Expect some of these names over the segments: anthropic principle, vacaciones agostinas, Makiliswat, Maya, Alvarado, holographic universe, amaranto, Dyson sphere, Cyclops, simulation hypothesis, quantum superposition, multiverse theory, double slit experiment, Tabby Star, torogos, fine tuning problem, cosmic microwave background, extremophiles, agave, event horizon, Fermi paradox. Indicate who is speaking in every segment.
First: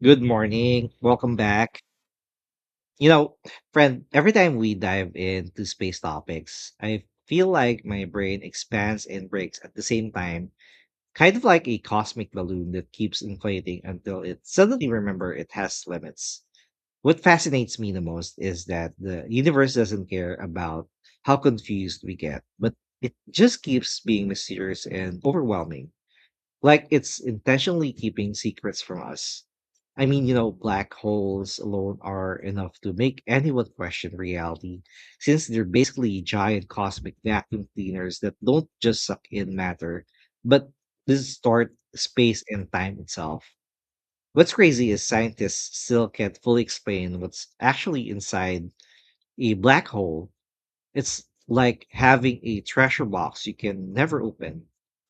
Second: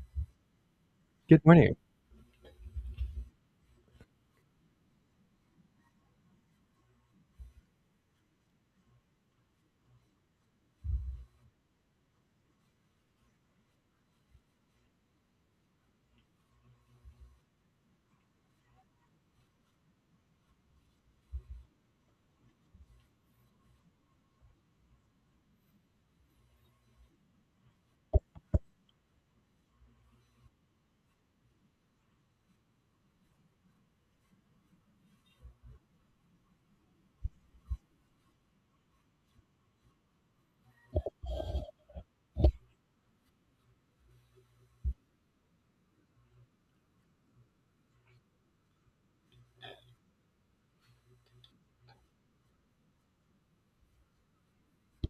Speaker 1: Good morning. Welcome
Speaker 2: Good morning.
Speaker 1: back. You know, friend, every time we dive into space topics, I feel like my brain expands and breaks at the same time, kind of like a cosmic balloon that keeps inflating until it suddenly remember it has limits. What fascinates me the most is that the universe doesn't care about how confused we get, but it just keeps being mysterious and overwhelming. Like it's intentionally keeping secrets from us. I mean, you know, black holes alone are enough to make anyone question reality, since they're basically giant cosmic vacuum cleaners that don't just suck in matter, but distort space and time itself. What's crazy is scientists still can't fully explain what's actually inside a black hole. It's like having a treasure box you can never open,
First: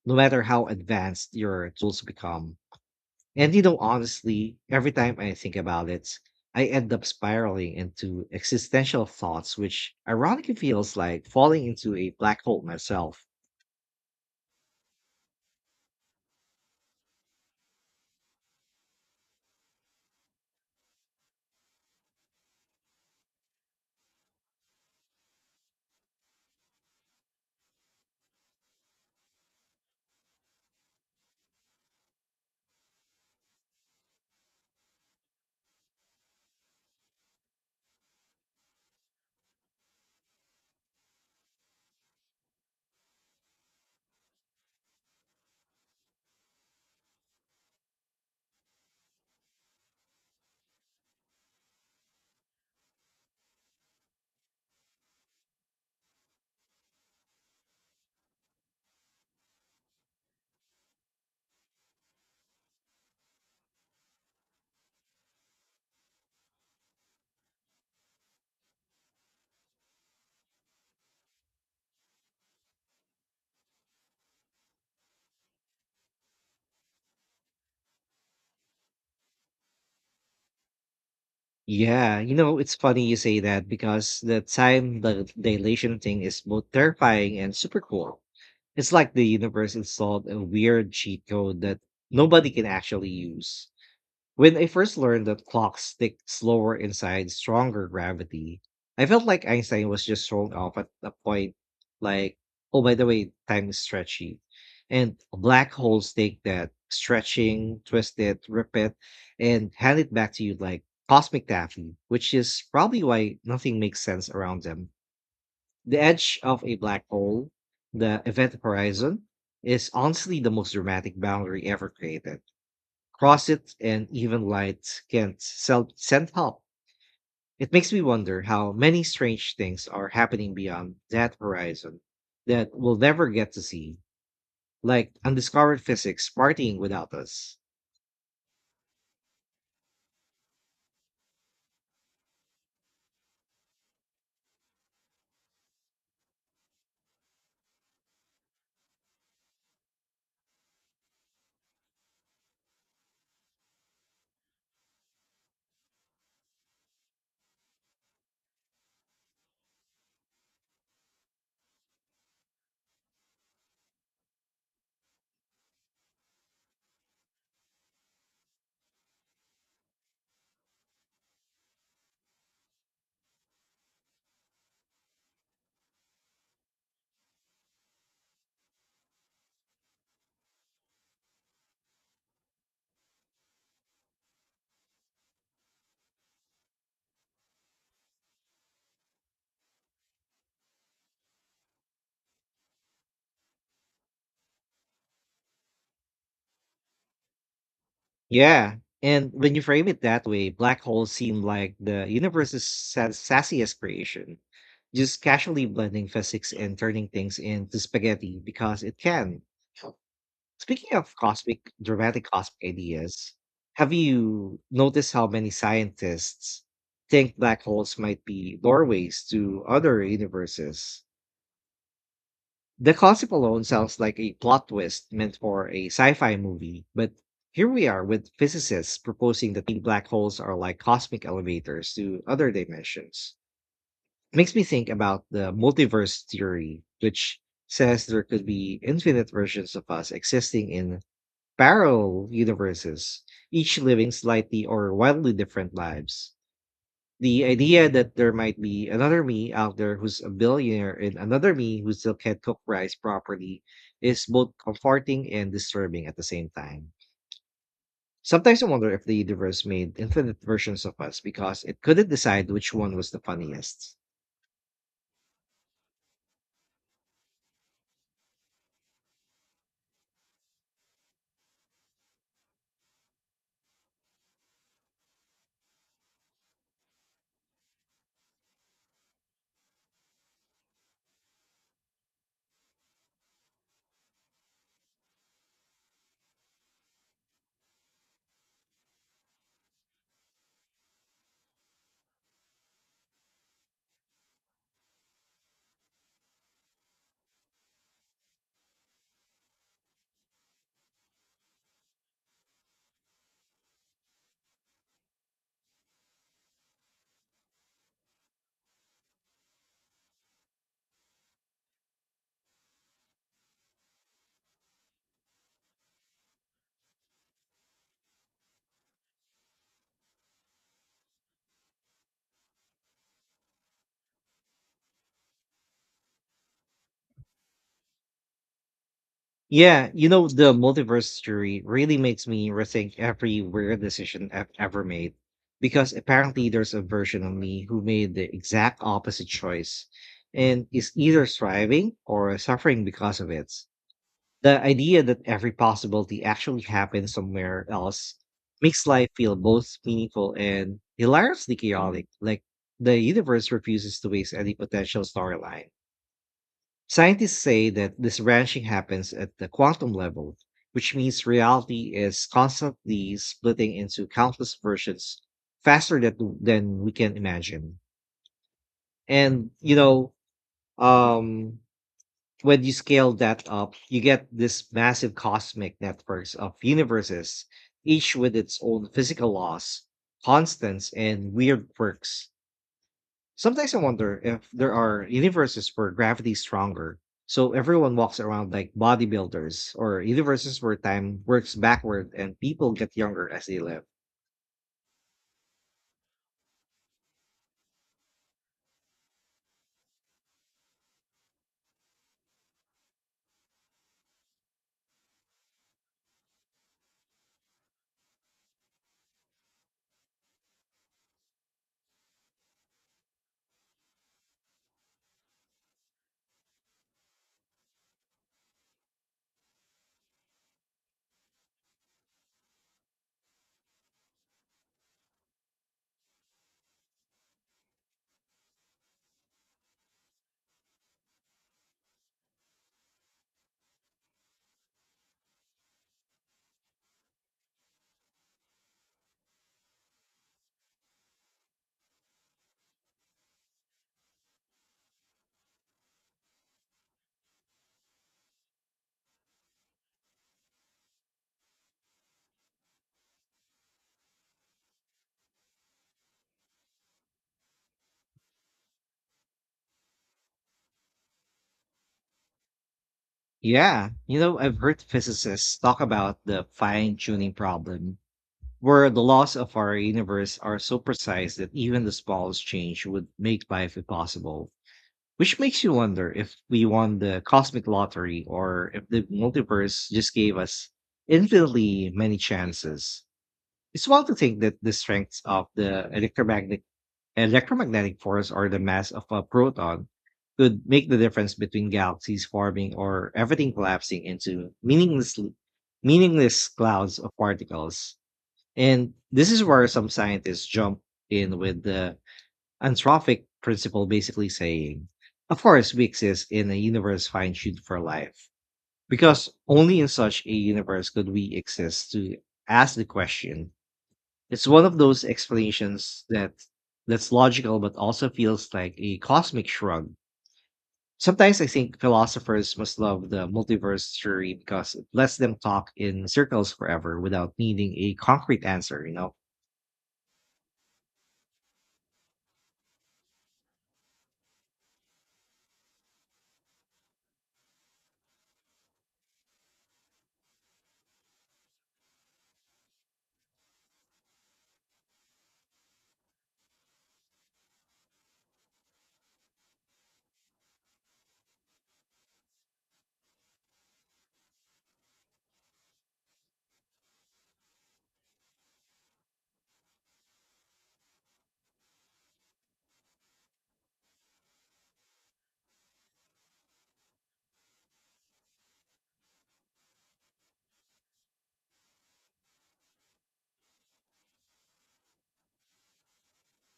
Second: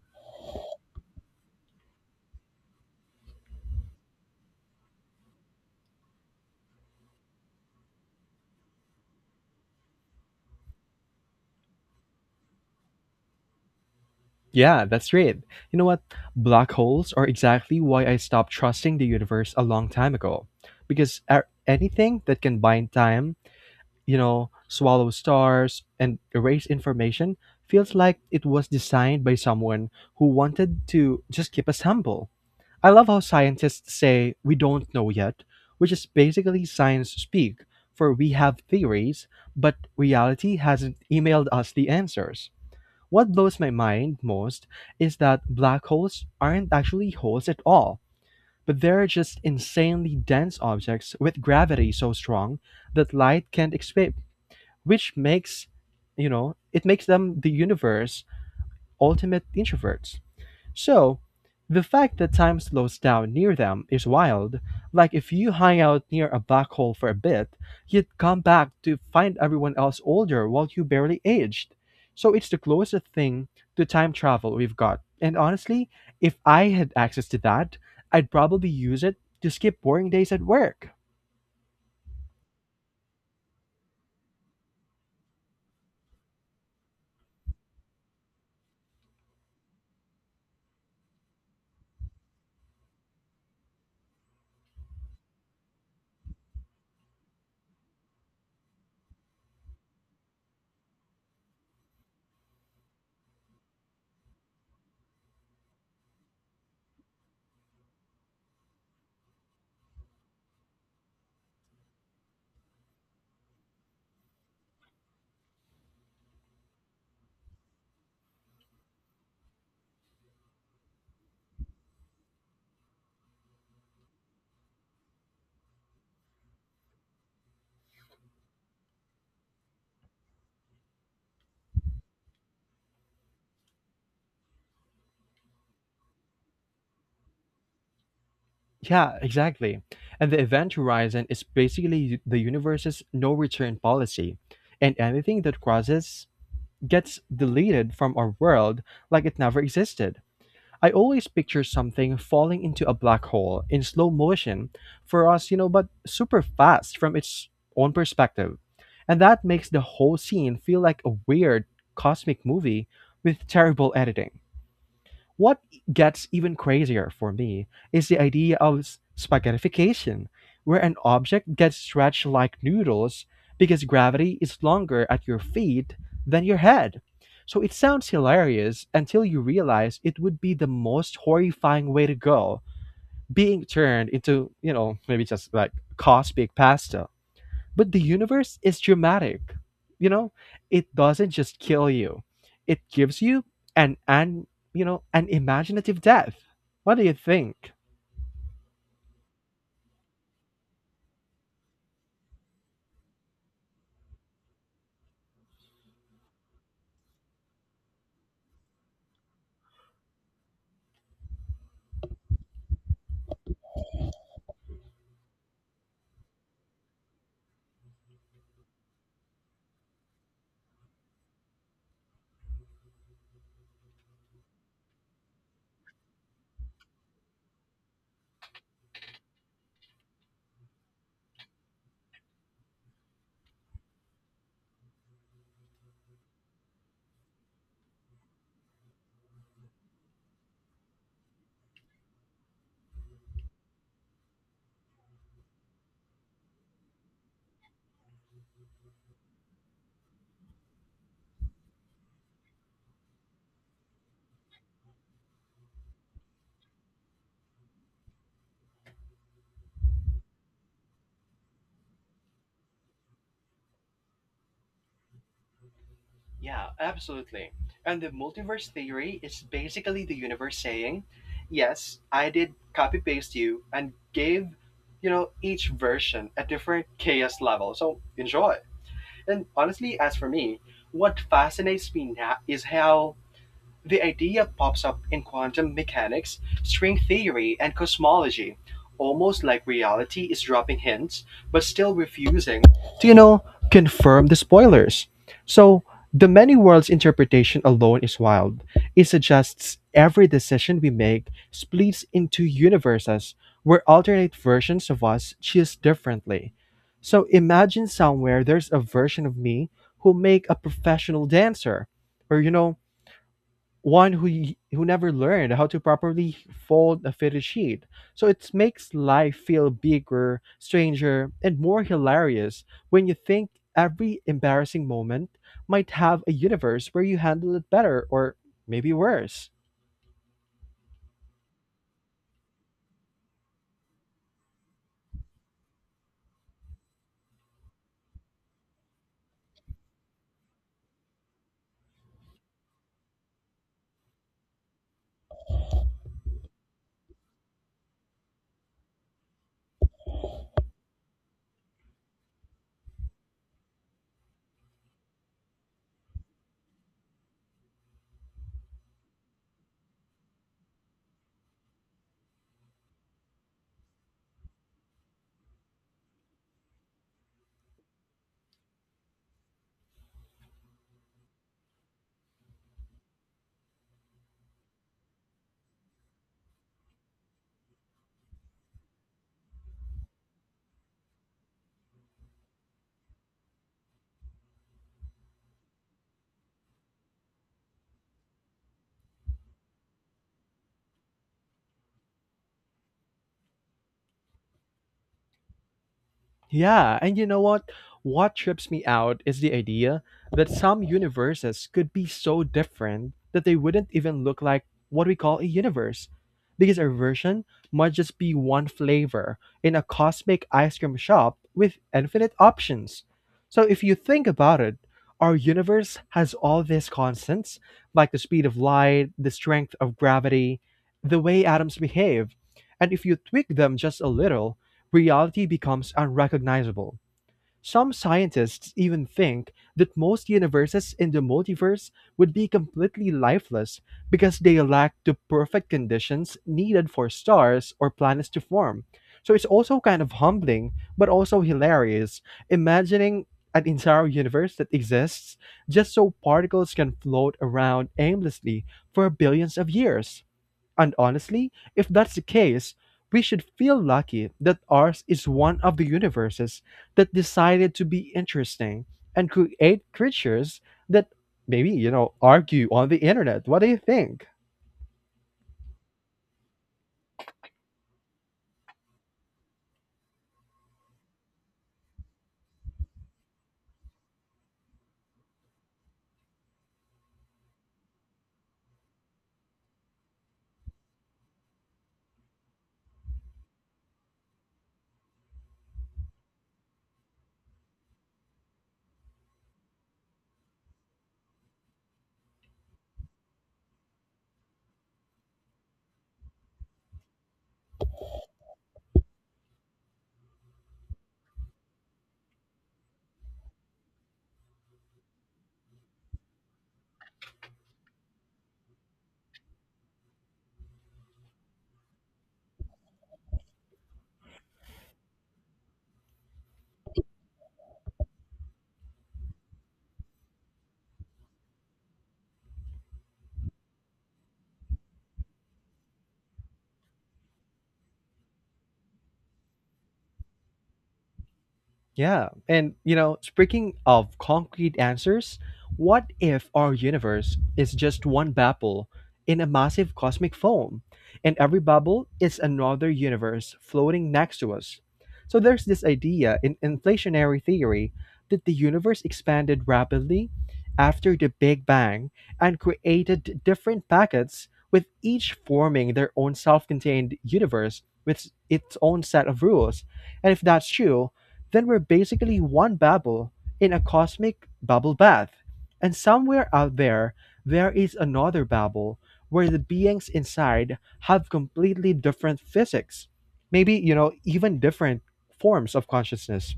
Speaker 1: no matter how advanced your tools become. And you know, honestly, every time I think about it, I end up spiraling into existential thoughts, which ironically feels like falling into a black hole myself.
Speaker 2: Yeah, that's right. You know what? Black holes are exactly why I stopped trusting the universe a long time ago. Because anything that can bind time, you know, swallow stars, and erase information feels like it was designed by someone who wanted to just keep us humble. I love how scientists say we don't know yet, which is basically science speak, for we have theories, but reality hasn't emailed us the answers. What blows my mind most is that black holes aren't actually holes at all, but they're just insanely dense objects with gravity so strong that light can't escape, which makes, you know, it makes them the universe's ultimate introverts. So, the fact that time slows down near them is wild, like if you hang out near a black hole for a bit, you'd come back to find everyone else older while you barely aged. So it's the closest thing to time travel we've got. And honestly, if I had access to that, I'd probably use it to skip boring days at work.
Speaker 1: Yeah, you know, it's funny you say that because the dilation thing is both terrifying and super cool. It's like the universe installed a weird cheat code that nobody can actually use. When I first learned that clocks tick slower inside stronger gravity, I felt like Einstein was just thrown off at a point like, oh, by the way, time is stretchy. And black holes take that stretching, twist it, rip it, and hand it back to you like cosmic taffy, which is probably why nothing makes sense around them. The edge of a black hole, the event horizon, is honestly the most dramatic boundary ever created. Crossit and even light can self send help. It makes me wonder how many strange things are happening beyond that horizon that we'll never get to see, like undiscovered physics partying without us.
Speaker 2: Yeah, exactly. And the event horizon is basically the universe's no return policy, and anything that crosses gets deleted from our world like it never existed. I always picture something falling into a black hole in slow motion for us, you know, but super fast from its own perspective. And that makes the whole scene feel like a weird cosmic movie with terrible editing. What gets even crazier for me is the idea of spaghettification, where an object gets stretched like noodles because gravity is longer at your feet than your head. So it sounds hilarious until you realize it would be the most horrifying way to go, being turned into, you know, maybe just like cosmic pasta. But the universe is dramatic. You know, it doesn't just kill you. It gives you an you know, an imaginative death. What do you think?
Speaker 1: Yeah. And when you frame it that way, black holes seem like the universe's sassiest creation, just casually blending physics and turning things into spaghetti because it can. Speaking of cosmic ideas, have you noticed how many scientists think black holes might be doorways to other universes? The concept alone sounds like a plot twist meant for a sci-fi movie, but here we are with physicists proposing that the black holes are like cosmic elevators to other dimensions. It makes me think about the multiverse theory, which says there could be infinite versions of us existing in parallel universes, each living slightly or wildly different lives. The idea that there might be another me out there who's a billionaire and another me who still can't cook rice properly is both comforting and disturbing at the same time. Sometimes I wonder if the universe made infinite versions of us because it couldn't decide which one was the funniest.
Speaker 2: Yeah, absolutely. And the multiverse theory is basically the universe saying, yes, I did copy paste you and gave, you know, each version a different chaos level. So enjoy. And honestly, as for me, what fascinates me now is how the idea pops up in quantum mechanics, string theory, and cosmology, almost like reality is dropping hints but still refusing to, you know, confirm the spoilers. So, the many worlds interpretation alone is wild. It suggests every decision we make splits into universes where alternate versions of us choose differently. So imagine somewhere there's a version of me who make a professional dancer, or you know, one who who never learned how to properly fold a fitted sheet. So it makes life feel bigger, stranger, and more hilarious when you think every embarrassing moment might have a universe where you handle it better or maybe worse.
Speaker 1: Yeah, you know, the multiverse theory really makes me rethink every weird decision I've ever made because apparently there's a version of me who made the exact opposite choice and is either thriving or suffering because of it. The idea that every possibility actually happens somewhere else makes life feel both meaningful and hilariously chaotic, like the universe refuses to waste any potential storyline. Scientists say that this branching happens at the quantum level, which means reality is constantly splitting into countless versions faster than we can imagine. And, you know, um, when you scale that up, you get this massive cosmic networks of universes, each with its own physical laws, constants, and weird quirks. Sometimes I wonder if there are universes where gravity's stronger, so everyone walks around like bodybuilders, or universes where time works backward and people get younger as they live.
Speaker 2: Yeah, and you know what? What trips me out is the idea that some universes could be so different that they wouldn't even look like what we call a universe. Because our version might just be one flavor in a cosmic ice cream shop with infinite options. So if you think about it, our universe has all these constants, like the speed of light, the strength of gravity, the way atoms behave. And if you tweak them just a little, reality becomes unrecognizable. Some scientists even think that most universes in the multiverse would be completely lifeless because they lack the perfect conditions needed for stars or planets to form. So it's also kind of humbling, but also hilarious, imagining an entire universe that exists just so particles can float around aimlessly for billions of years. And honestly, if that's the case, we should feel lucky that ours is one of the universes that decided to be interesting and create creatures that maybe, you know, argue on the internet. What do you
Speaker 1: Yeah, you
Speaker 2: think?
Speaker 1: know, I've heard physicists talk about the fine tuning problem, where the laws of our universe are so precise that even the smallest change would make life impossible. Which makes you wonder if we won the cosmic lottery or if the multiverse just gave us infinitely many chances. It's wild to think that the strengths of the electromagnetic force or the mass of a proton could make the difference between galaxies forming or everything collapsing into meaningless clouds of particles. And this is where some scientists jump in with the anthropic principle, basically saying, of course we exist in a universe fine-tuned for life. Because only in such a universe could we exist to ask the question. It's one of those explanations that's logical but also feels like a cosmic shrug. Sometimes I think philosophers must love the multiverse theory because it lets them talk in circles forever without needing a concrete answer, you know?
Speaker 2: Yeah. And, you know, speaking of concrete answers, what if our universe is just one bubble in a massive cosmic foam, and every bubble is another universe floating next to us? So there's this idea in inflationary theory that the universe expanded rapidly after the Big Bang and created different packets, with each forming their own self contained universe with its own set of rules. And if that's true, then we're basically one bubble in a cosmic bubble bath. And somewhere out there, there is another bubble where the beings inside have completely different physics. Maybe, you know, even different forms of consciousness.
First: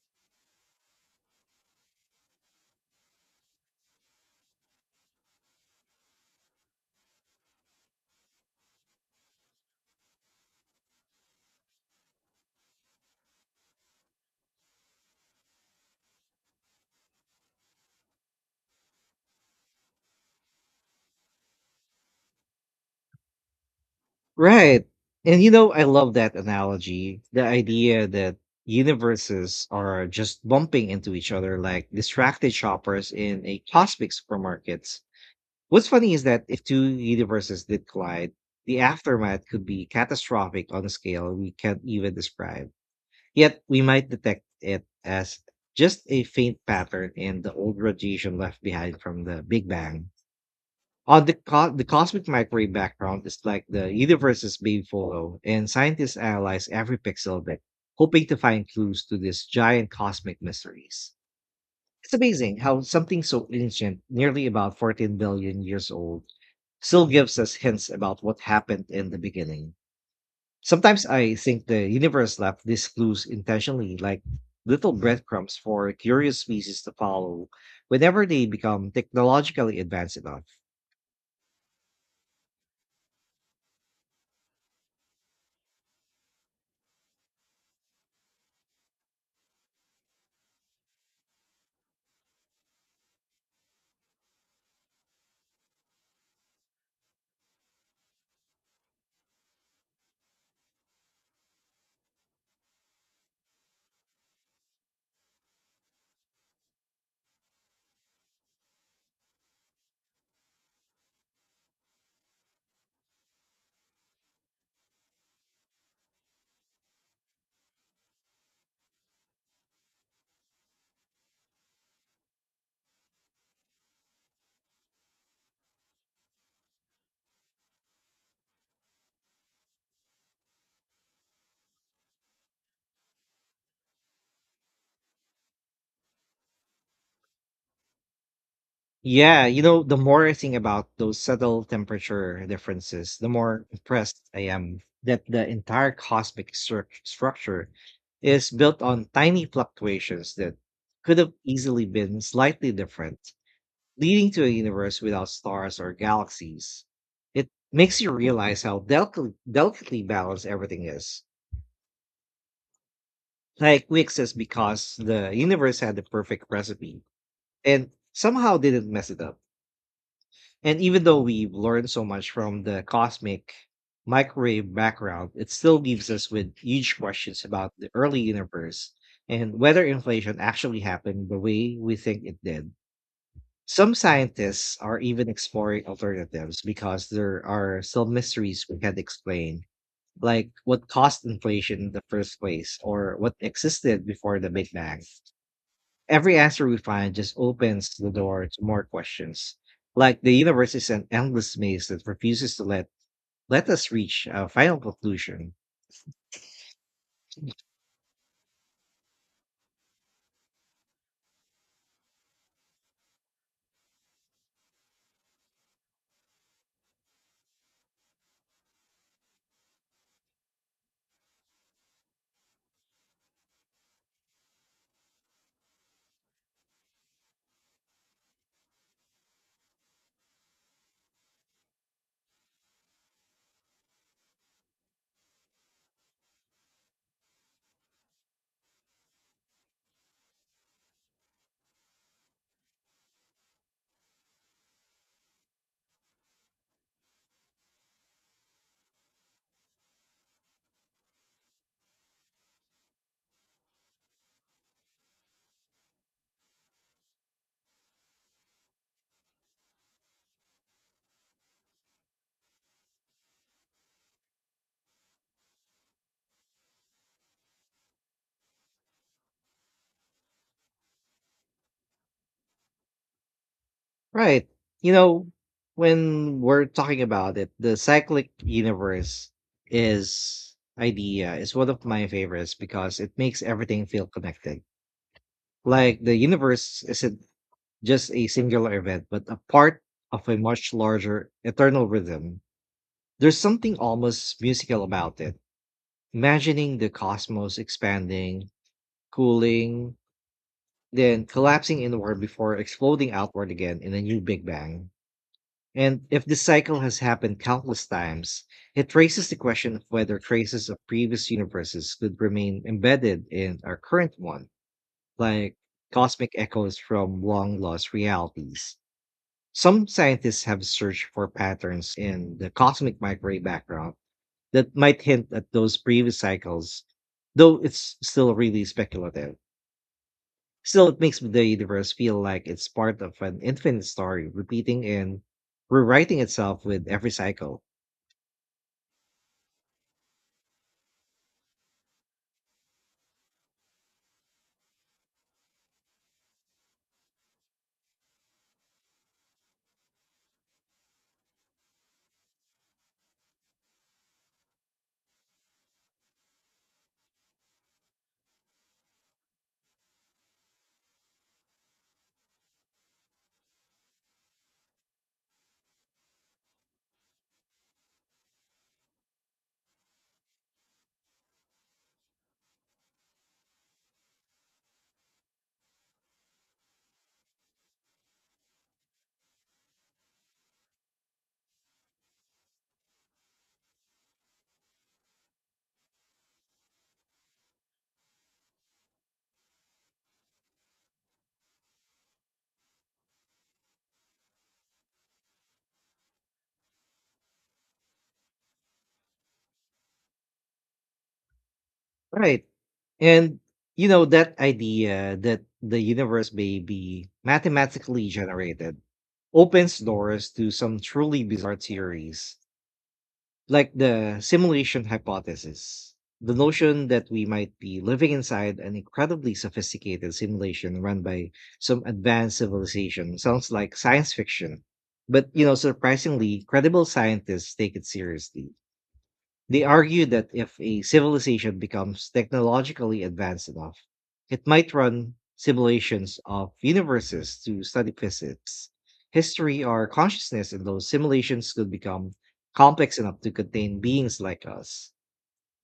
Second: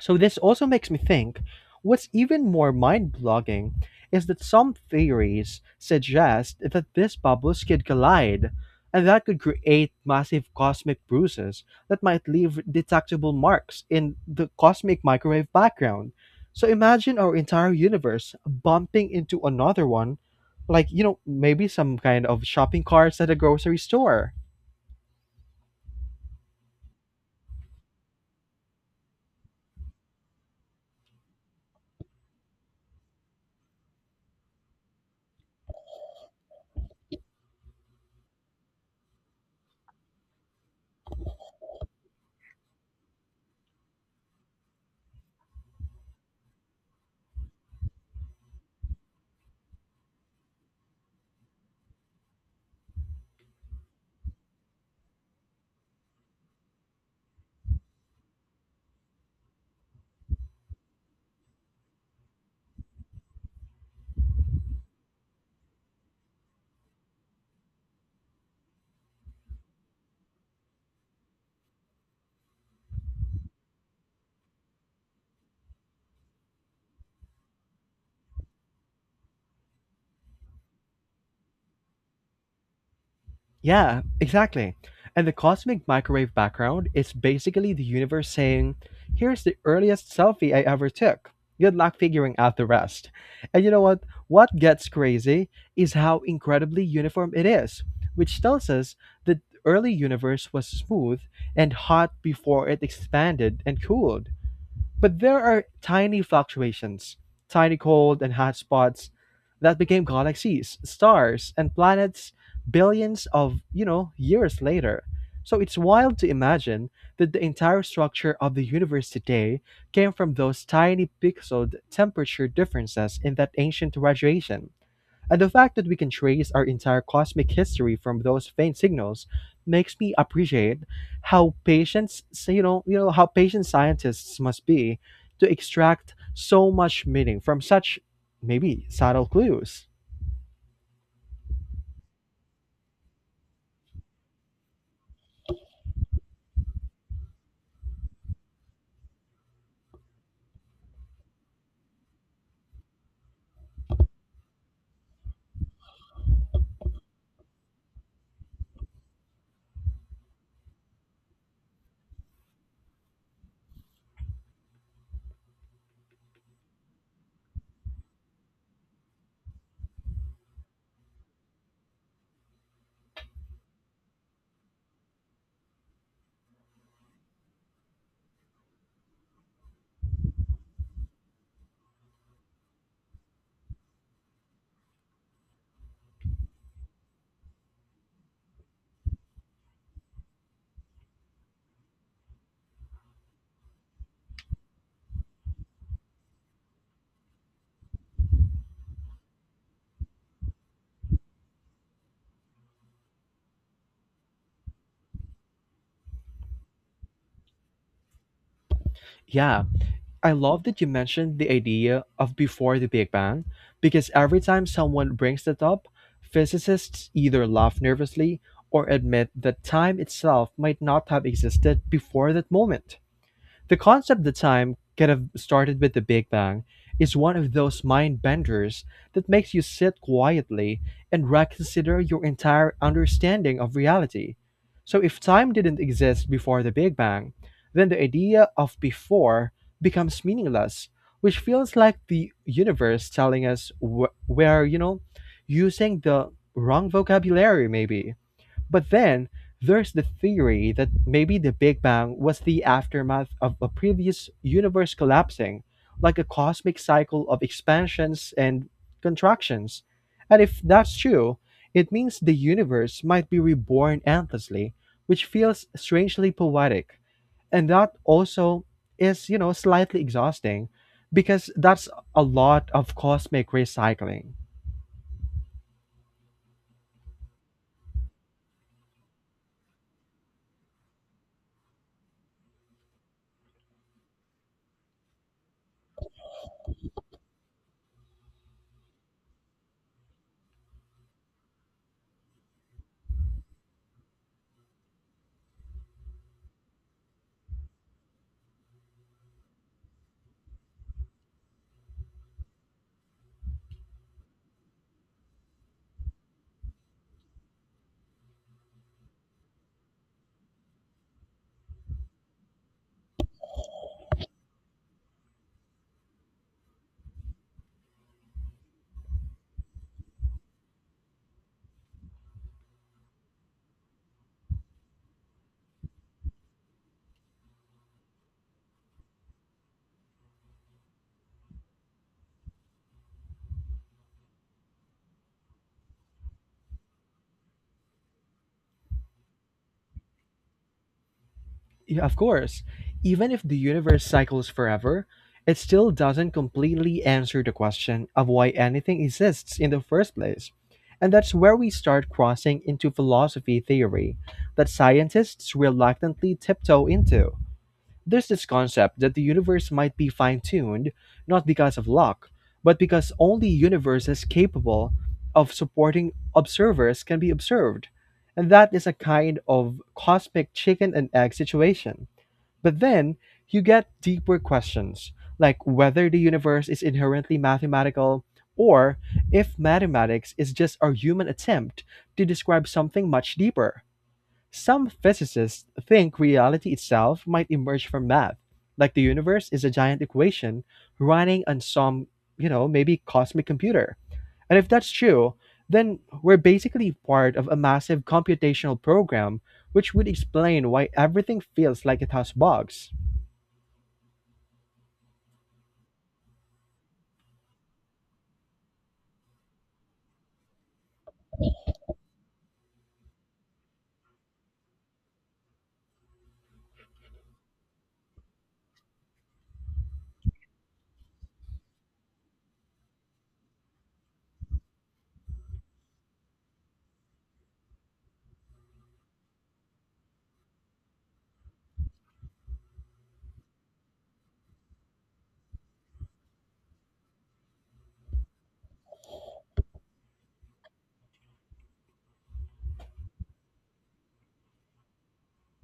Speaker 2: So this also makes me think what's even more mind-blogging is that some theories suggest that these bubbles could collide, and that could create massive cosmic bruises that might leave detectable marks in the cosmic microwave background. So imagine our entire universe bumping into another one, like, you know, maybe some kind of shopping carts at a grocery store.
Speaker 1: Right. And you know, I love that analogy. The idea that universes are just bumping into each other like distracted shoppers in a cosmic supermarket. What's funny is that if two universes did collide, the aftermath could be catastrophic on a scale we can't even describe. Yet we might detect it as just a faint pattern in the old radiation left behind from the Big Bang. The cosmic microwave background is like the universe's baby photo, and scientists analyze every pixel of it, hoping to find clues to these giant cosmic mysteries. It's amazing how something so ancient, nearly about 14 billion years old, still gives us hints about what happened in the beginning. Sometimes I think the universe left these clues intentionally, like little breadcrumbs for curious species to follow whenever they become technologically advanced enough.
Speaker 2: Yeah, exactly. And the cosmic microwave background is basically the universe saying, here's the earliest selfie I ever took. Good luck figuring out the rest. And you know what? What gets crazy is how incredibly uniform it is, which tells us that the early universe was smooth and hot before it expanded and cooled. But there are tiny fluctuations, tiny cold and hot spots that became galaxies, stars, and planets billions of, you know, years later. So it's wild to imagine that the entire structure of the universe today came from those tiny pixeled temperature differences in that ancient radiation. And the fact that we can trace our entire cosmic history from those faint signals makes me appreciate how patient, s- you know how patient scientists must be to extract so much meaning from such maybe subtle
Speaker 1: Yeah, you know,
Speaker 2: clues.
Speaker 1: the more I think about those subtle temperature differences, the more impressed I am that the entire cosmic structure is built on tiny fluctuations that could have easily been slightly different, leading to a universe without stars or galaxies. It makes you realize how delicately balanced everything is. Like we exist because the universe had the perfect recipe and somehow didn't mess it up. And even though we've learned so much from the cosmic microwave background, it still leaves us with huge questions about the early universe and whether inflation actually happened the way we think it did. Some scientists are even exploring alternatives because there are still mysteries we can't explain, like what caused inflation in the first place or what existed before the Big Bang. Every answer we find just opens the door to more questions. Like the universe is an endless maze that refuses to let us reach a final conclusion.
Speaker 2: Yeah, I love that you mentioned the idea of before the Big Bang because every time someone brings that up, physicists either laugh nervously or admit that time itself might not have existed before that moment. The concept that time could have started with the Big Bang is one of those mind benders that makes you sit quietly and reconsider your entire understanding of reality. So, if time didn't exist before the Big Bang, then the idea of before becomes meaningless, which feels like the universe telling us we're, you know, using the wrong vocabulary, maybe. But then there's the theory that maybe the Big Bang was the aftermath of a previous universe collapsing, like a cosmic cycle of expansions and contractions. And if that's true, it means the universe might be reborn endlessly, which feels strangely poetic. And that also is, you know, slightly exhausting because that's a lot of cosmic recycling.
Speaker 1: Right. You know, when we're talking about it, the cyclic universe is idea is one of my favorites because it makes everything feel connected. Like the universe isn't just a singular event, but a part of a much larger eternal rhythm. There's something almost musical about it. Imagining the cosmos expanding, cooling, then collapsing inward before exploding outward again in a new Big Bang. And if this cycle has happened countless times, it raises the question of whether traces of previous universes could remain embedded in our current one, like cosmic echoes from long lost realities. Some scientists have searched for patterns in the cosmic microwave background that might hint at those previous cycles, though it's still really speculative. Still, it makes the universe feel like it's part of an infinite story, repeating and rewriting itself with every cycle.
Speaker 2: Yeah, of course. Even if the universe cycles forever, it still doesn't completely answer the question of why anything exists in the first place. And that's where we start crossing into philosophy theory that scientists reluctantly tiptoe into. There's this concept that the universe might be fine tuned not because of luck, but because only universes capable of supporting observers can be observed. And that is a kind of cosmic chicken and egg situation, but then you get deeper questions, like whether the universe is inherently mathematical or if mathematics is just our human attempt to describe something much deeper. Some physicists think reality itself might emerge from math, like the universe is a giant equation running on some, you know, maybe cosmic computer. And if that's true, then we're basically part of a massive computational program which would explain why everything feels like it has
Speaker 1: Right.
Speaker 2: bugs.
Speaker 1: And you know that idea that the universe may be mathematically generated opens doors to some truly bizarre theories, like the simulation hypothesis. The notion that we might be living inside an incredibly sophisticated simulation run by some advanced civilization sounds like science fiction, but you know surprisingly credible scientists take it seriously. They argue that if a civilization becomes technologically advanced enough, it might run simulations of universes to study physics, history, or consciousness, and those simulations could become complex enough to contain beings like us.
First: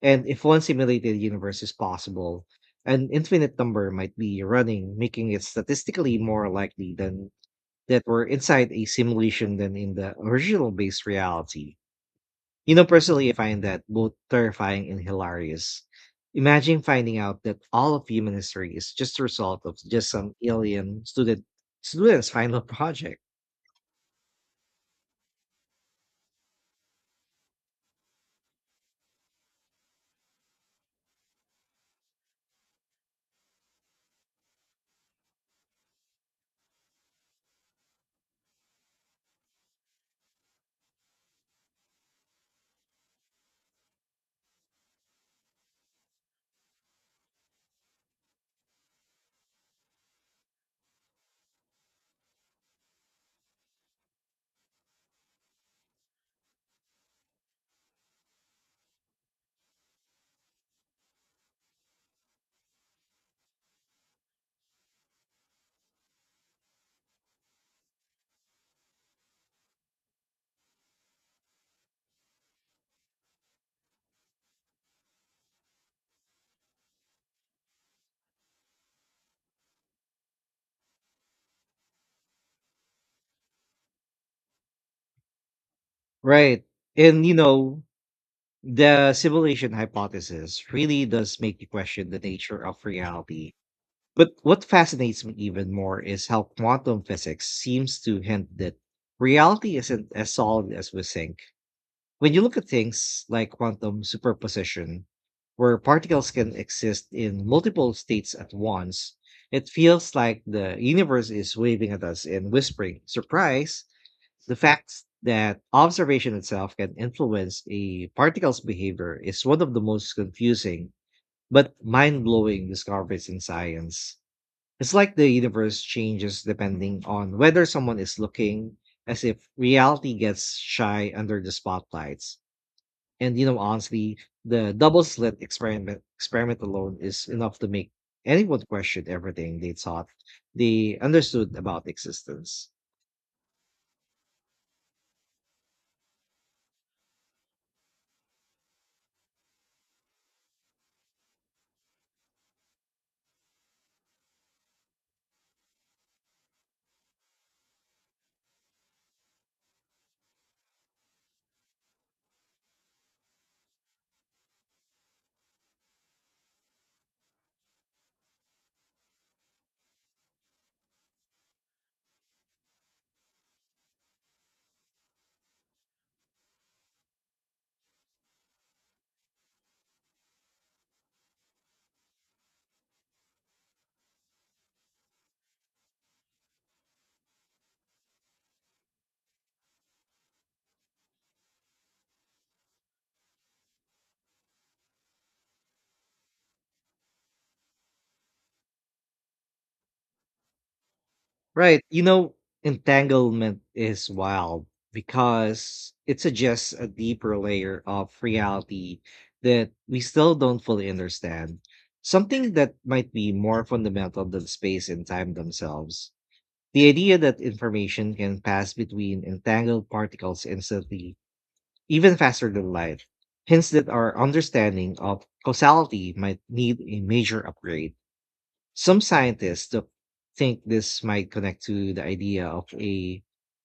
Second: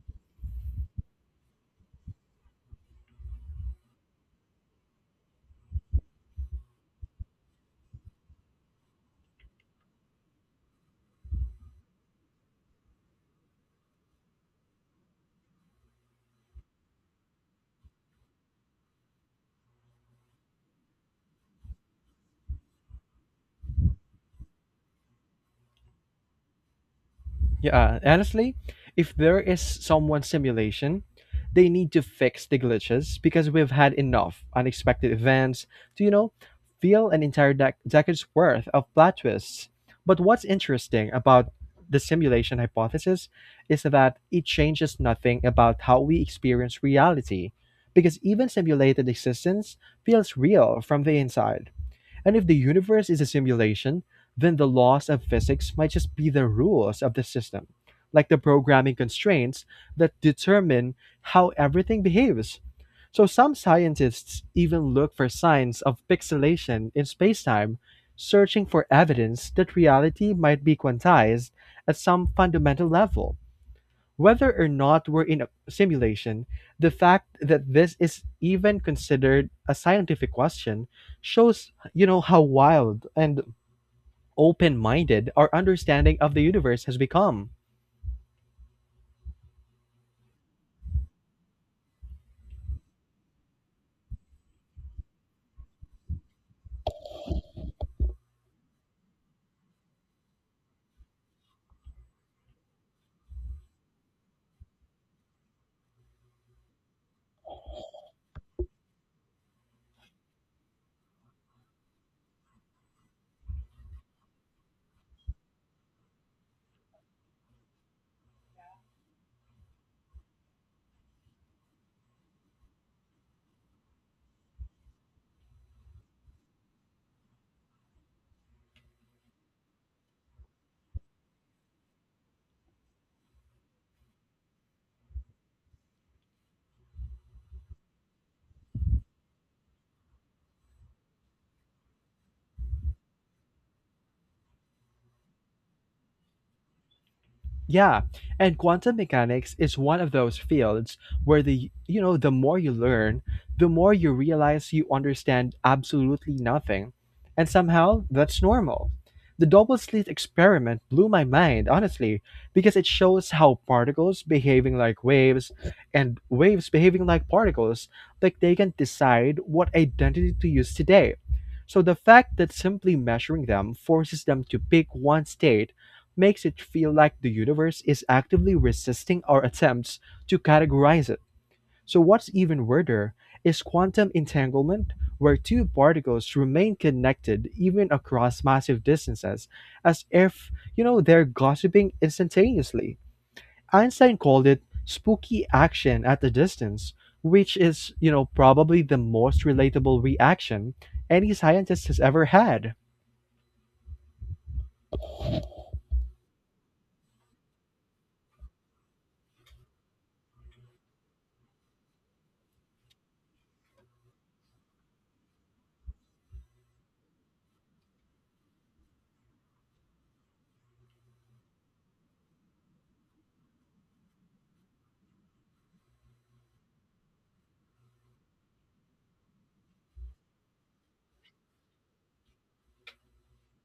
Speaker 1: And if one simulated universe is possible, an infinite number might be running, making it statistically more likely than that we're inside a simulation than in the original base reality. You know, personally, I find that both terrifying and hilarious. Imagine finding out that all of human history is just a result of just some alien student's final project.
Speaker 2: Yeah, honestly, if there is someone simulation, they need to fix the glitches because we've had enough unexpected events to, you know, feel an entire decade's worth of plot twists. But what's interesting about the simulation hypothesis is that it changes nothing about how we experience reality because even simulated existence feels real from the inside. And if the universe is a simulation, then the laws of physics might just be the rules of the system, like the programming constraints that determine how everything behaves. So some scientists even look for signs of pixelation in spacetime, searching for evidence that reality might be quantized at some fundamental level. Whether or not we're in a simulation, the fact that this is even considered a scientific question shows, you know, how wild and open-minded our understanding of the
Speaker 1: Right.
Speaker 2: universe has
Speaker 1: And you
Speaker 2: become.
Speaker 1: know, the simulation hypothesis really does make you question the nature of reality. But what fascinates me even more is how quantum physics seems to hint that reality isn't as solid as we think. When you look at things like quantum superposition, where particles can exist in multiple states at once, it feels like the universe is waving at us and whispering, surprise, the fact that observation itself can influence a particle's behavior is one of the most confusing but mind blowing discoveries in science. It's like the universe changes depending on whether someone is looking, as if reality gets shy under the spotlights. And you know, honestly, the double slit experiment alone is enough to make anyone question everything they thought they understood about existence.
Speaker 2: Yeah, and quantum mechanics is one of those fields where the more you learn, the more you realize you understand absolutely nothing. And somehow that's normal. The double slit experiment blew my mind, honestly, because it shows how particles behaving like waves and waves behaving like particles, like they can decide what identity to use today. So the fact that simply measuring them forces them to pick one state makes it feel like the universe is actively resisting our attempts to categorize it. So, what's even weirder is quantum entanglement, where two particles remain connected even across massive distances, as if, you know, they're gossiping instantaneously. Einstein called it spooky action at a distance, which is, probably the most relatable reaction any
Speaker 1: Right.
Speaker 2: scientist has
Speaker 1: You
Speaker 2: ever
Speaker 1: know,
Speaker 2: had.
Speaker 1: entanglement is wild because it suggests a deeper layer of reality that we still don't fully understand. Something that might be more fundamental than space and time themselves. The idea that information can pass between entangled particles instantly, even faster than light, hints that our understanding of causality might need a major upgrade. Some scientists think this might connect to the idea of a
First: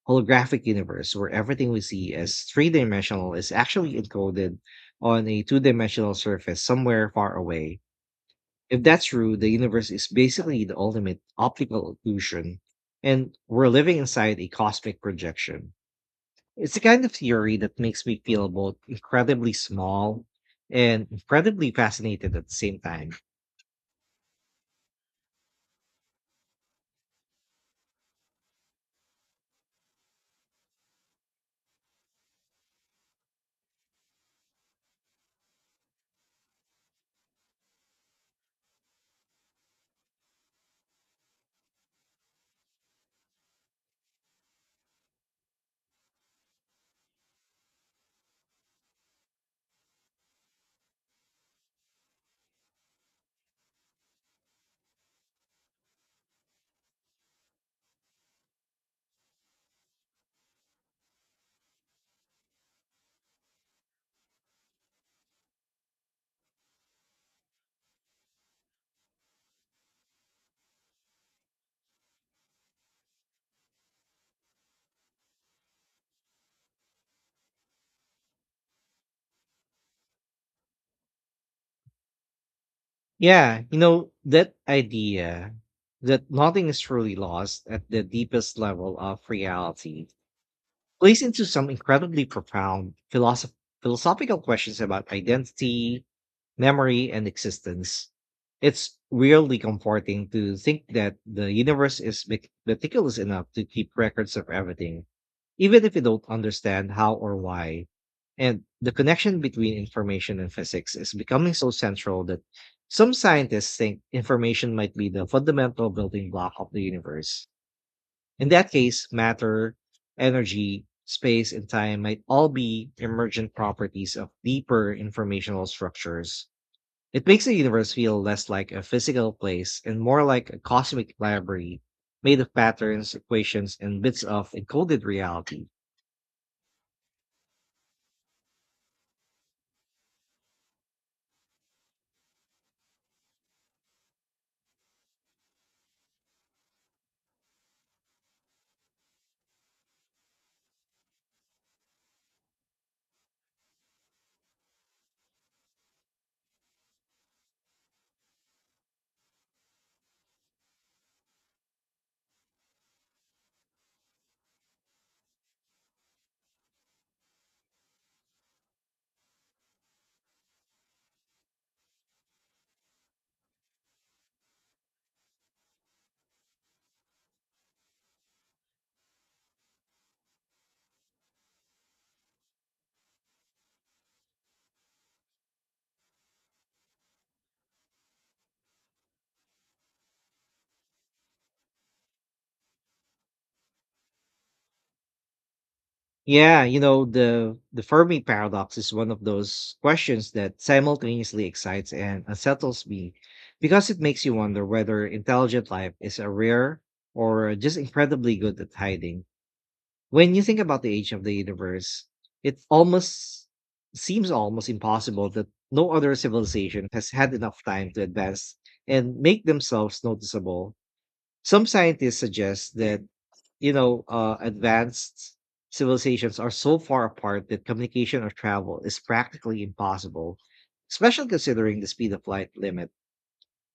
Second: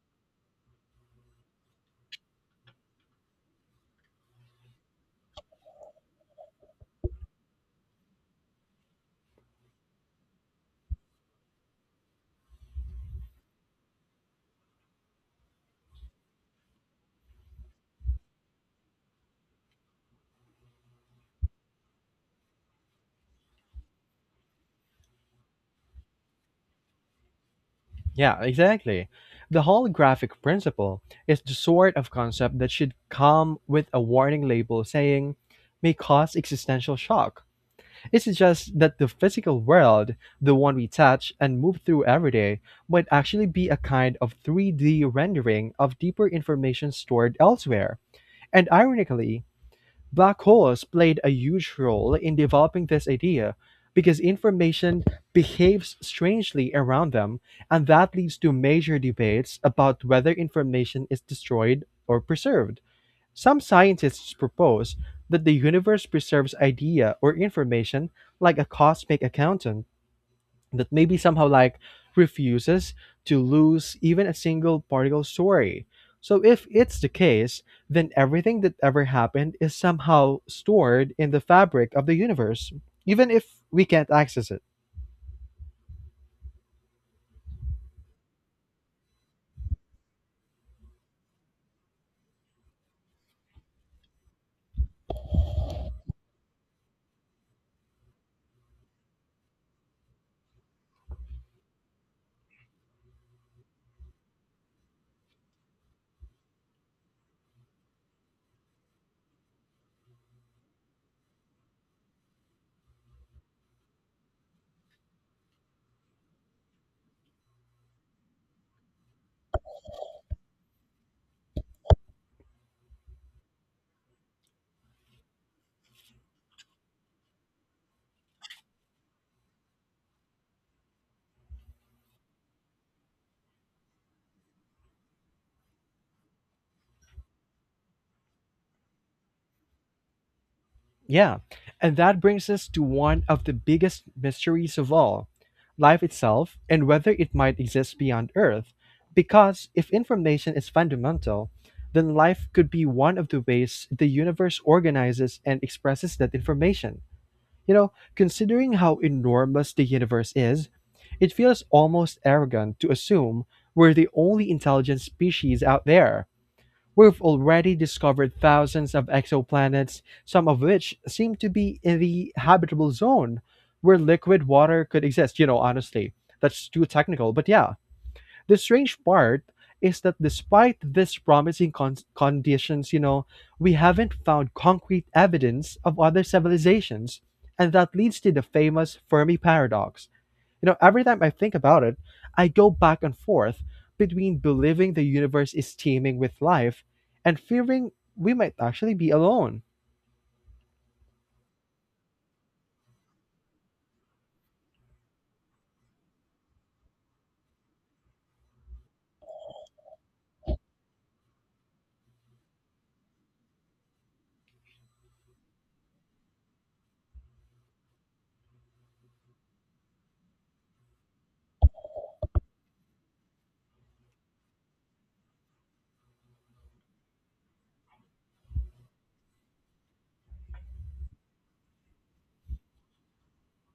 Speaker 1: holographic universe where everything we see as three dimensional is actually encoded on a two dimensional surface somewhere far away. If that's true, the universe is basically the ultimate optical illusion, and we're living inside a cosmic projection. It's the kind of theory that makes me feel both incredibly small and incredibly fascinated at the same time.
Speaker 2: Yeah, exactly. The holographic principle is the sort of concept that should come with a warning label saying may cause existential shock. It's just that the physical world, the one we touch and move through every day, might actually be a kind of 3D rendering of deeper information stored elsewhere. And ironically, black holes played a huge role in developing this idea, because information behaves strangely around them, and that leads to major debates about whether information is destroyed or preserved. Some scientists propose that the universe preserves idea or information like a cosmic accountant that maybe somehow like refuses to lose even a single particle story. So if it's the case, then everything that ever happened is somehow stored in the fabric of the universe, even if
Speaker 1: Yeah, you
Speaker 2: we can't
Speaker 1: know,
Speaker 2: access
Speaker 1: that
Speaker 2: it.
Speaker 1: idea that nothing is truly lost at the deepest level of reality plays into some incredibly profound philosophical questions about identity, memory, and existence. It's really comforting to think that the universe is meticulous enough to keep records of everything, even if you don't understand how or why. And the connection between information and physics is becoming so central that some scientists think information might be the fundamental building block of the universe. In that case, matter, energy, space, and time might all be emergent properties of deeper informational structures. It makes the universe feel less like a physical place and more like a cosmic library made of patterns, equations, and bits of encoded reality.
Speaker 2: Yeah, and that brings us to one of the biggest mysteries of all life itself and whether it might exist beyond Earth. Because if information is fundamental, then life could be one of the ways the universe organizes and expresses that information. Considering how enormous the universe is, it feels almost arrogant to assume we're the only intelligent species out there. We've already discovered thousands of exoplanets, some of which seem to be in the habitable zone where liquid water could exist. Honestly, that's too technical. But yeah, the strange part is that despite these promising conditions, we haven't found concrete evidence of other civilizations. And that leads to the famous Fermi paradox. Every time I think about it, I go back and forth between believing the universe is teeming with
Speaker 1: Yeah, you
Speaker 2: life
Speaker 1: know,
Speaker 2: and
Speaker 1: the
Speaker 2: fearing
Speaker 1: Fermi
Speaker 2: we might
Speaker 1: paradox is
Speaker 2: actually
Speaker 1: one
Speaker 2: be
Speaker 1: of
Speaker 2: alone.
Speaker 1: those questions that simultaneously excites and unsettles me, because it makes you wonder whether intelligent life is a rare or just incredibly good at hiding. When you think about the age of the universe, it almost seems almost impossible that no other civilization has had enough time to advance and make themselves noticeable. Some scientists suggest that, advanced civilizations are so far apart that communication or travel is practically impossible, especially considering the speed of light limit.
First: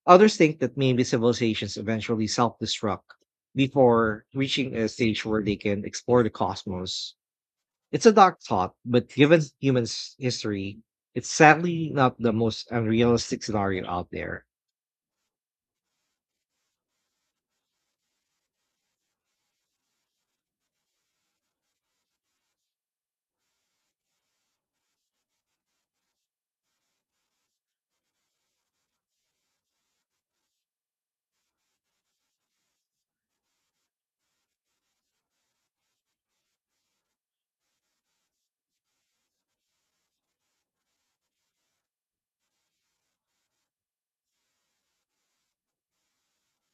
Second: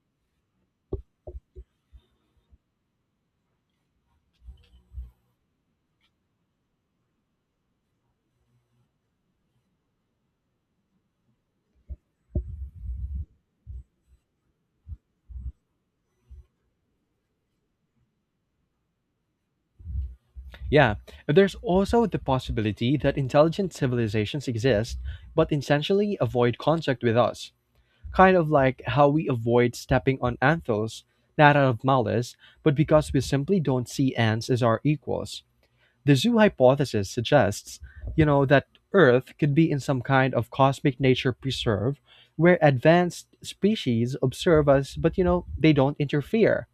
Speaker 1: Others think that maybe civilizations eventually self destruct before reaching a stage where they can explore the cosmos. It's a dark thought, but given human history, it's sadly not the most unrealistic scenario out there.
Speaker 2: Yeah, there's also the possibility that intelligent civilizations exist but intentionally avoid contact with us, kind of like how we avoid stepping on anthills, not out of malice, but because we simply don't see ants as our equals. The zoo hypothesis suggests, that Earth could be in some kind of cosmic nature preserve where advanced species observe us, but they don't interfere.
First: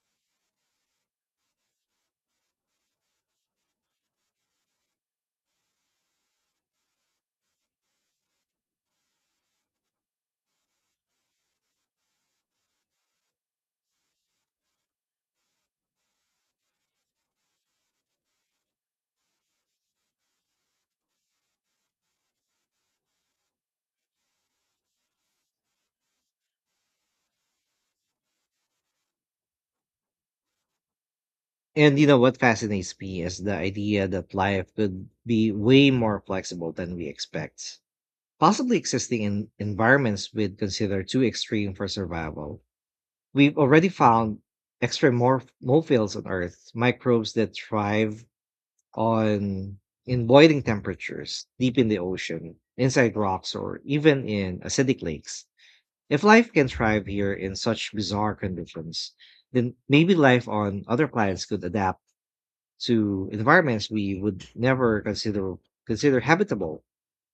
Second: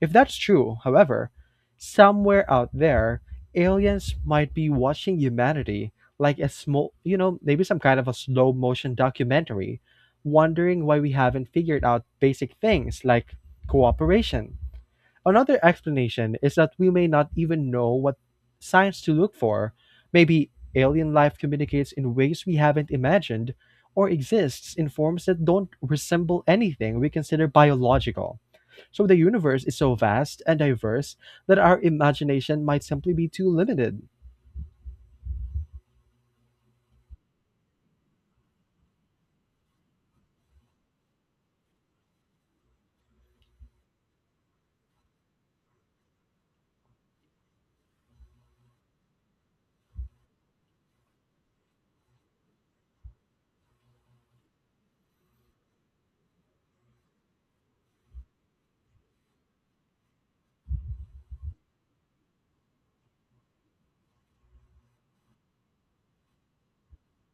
Speaker 2: If that's true, however, somewhere out there, aliens might be watching humanity like a small, maybe some kind of a slow motion documentary, wondering why we haven't figured out basic things like cooperation. Another explanation is that we may not even know what signs to look for. Maybe alien life communicates in ways we haven't imagined or exists in forms that don't resemble anything we consider biological. So the universe is so vast and diverse that our
Speaker 1: And you know what
Speaker 2: imagination might
Speaker 1: fascinates
Speaker 2: simply
Speaker 1: me
Speaker 2: be
Speaker 1: is
Speaker 2: too
Speaker 1: the
Speaker 2: limited.
Speaker 1: idea that life could be way more flexible than we expect, possibly existing in environments we'd consider too extreme for survival. We've already found extremophiles on Earth, microbes that thrive on in boiling temperatures, deep in the ocean, inside rocks, or even in acidic lakes. If life can thrive here in such bizarre conditions, then maybe life on other planets could adapt to environments we would never consider habitable.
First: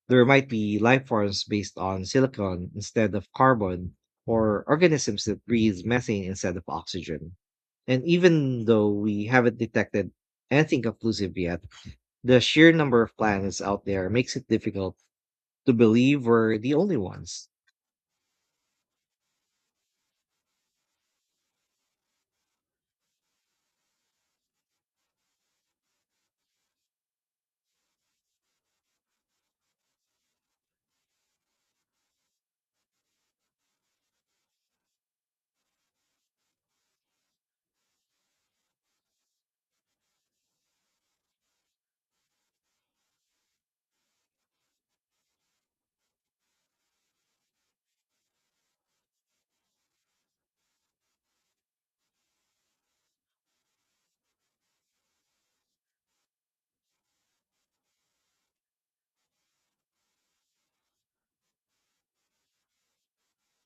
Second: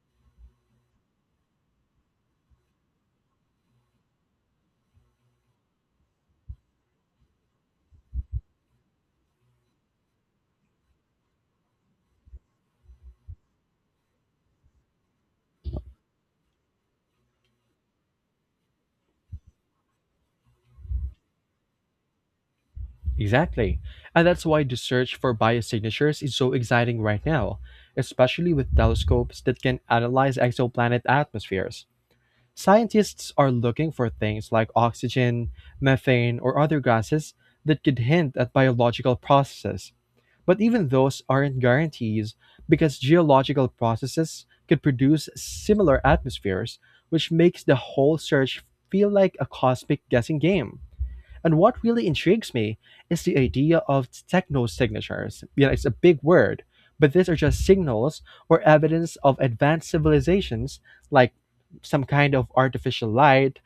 Speaker 1: There might be life forms based on silicon instead of carbon, or organisms that breathe methane instead of oxygen. And even though we haven't detected anything conclusive yet, the sheer number of planets out there makes it difficult to believe we're the only ones.
Speaker 2: Exactly. And that's why the search for biosignatures is so exciting right now, especially with telescopes that can analyze exoplanet atmospheres. Scientists are looking for things like oxygen, methane, or other gases that could hint at biological processes. But even those aren't guarantees because geological processes could produce similar atmospheres, which makes the whole search feel like a cosmic guessing game. And what really intrigues me is the idea of techno signatures. It's a big word, but these are just signals or evidence of advanced civilizations, like some kind of artificial light,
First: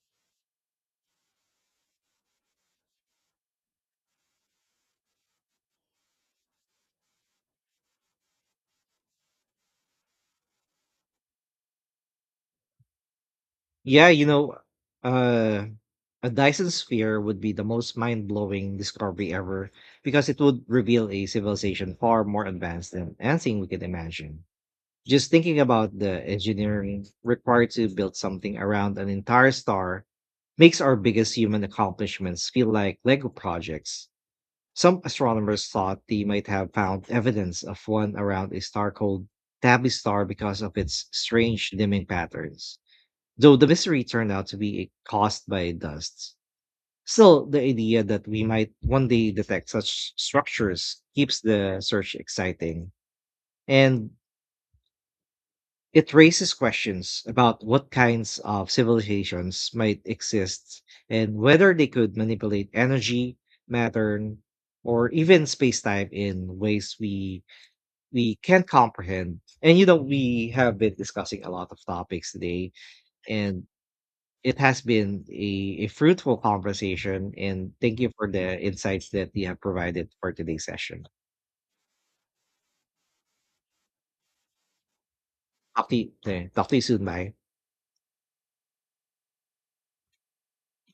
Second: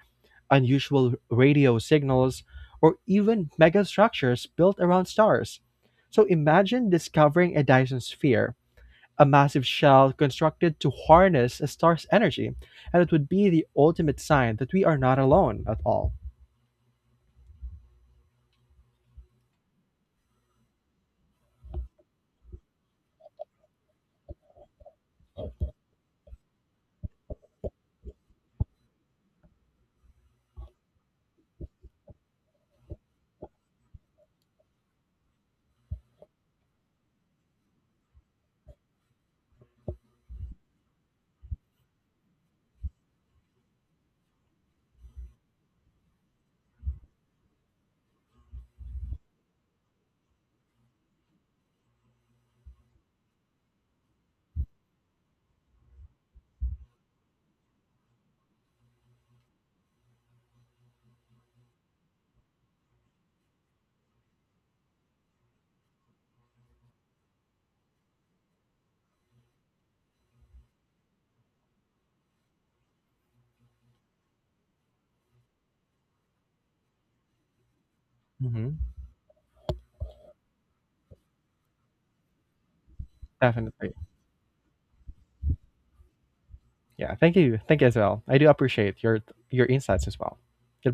Speaker 2: unusual radio signals, or even megastructures built around stars. So imagine discovering a Dyson sphere, a massive shell constructed to harness a star's energy, and it would be the
Speaker 1: Yeah,
Speaker 2: ultimate sign that we are not alone
Speaker 1: uh,
Speaker 2: at all.
Speaker 1: a Dyson sphere would be the most mind-blowing discovery ever, because it would reveal a civilization far more advanced than anything we could imagine. Just thinking about the engineering required to build something around an entire star makes our biggest human accomplishments feel like Lego projects. Some astronomers thought they might have found evidence of one around a star called Tabby Star, because of its strange dimming patterns, though the mystery turned out to be caused by dust. Still, the idea that we might one day detect such structures keeps the search exciting. And it raises questions about what kinds of civilizations might exist and whether they could manipulate energy, matter, or even space-time in ways we can't comprehend. And you know, we have been discussing a lot of topics today, and it has been a fruitful conversation, and thank you for the
Speaker 2: Hmm.
Speaker 1: insights that you have provided for today's session.
Speaker 2: Definitely.
Speaker 1: Talk to you, talk to you soon.
Speaker 2: Yeah,
Speaker 1: Bye.
Speaker 2: thank you. Thank you as well. I do appreciate your insights as well.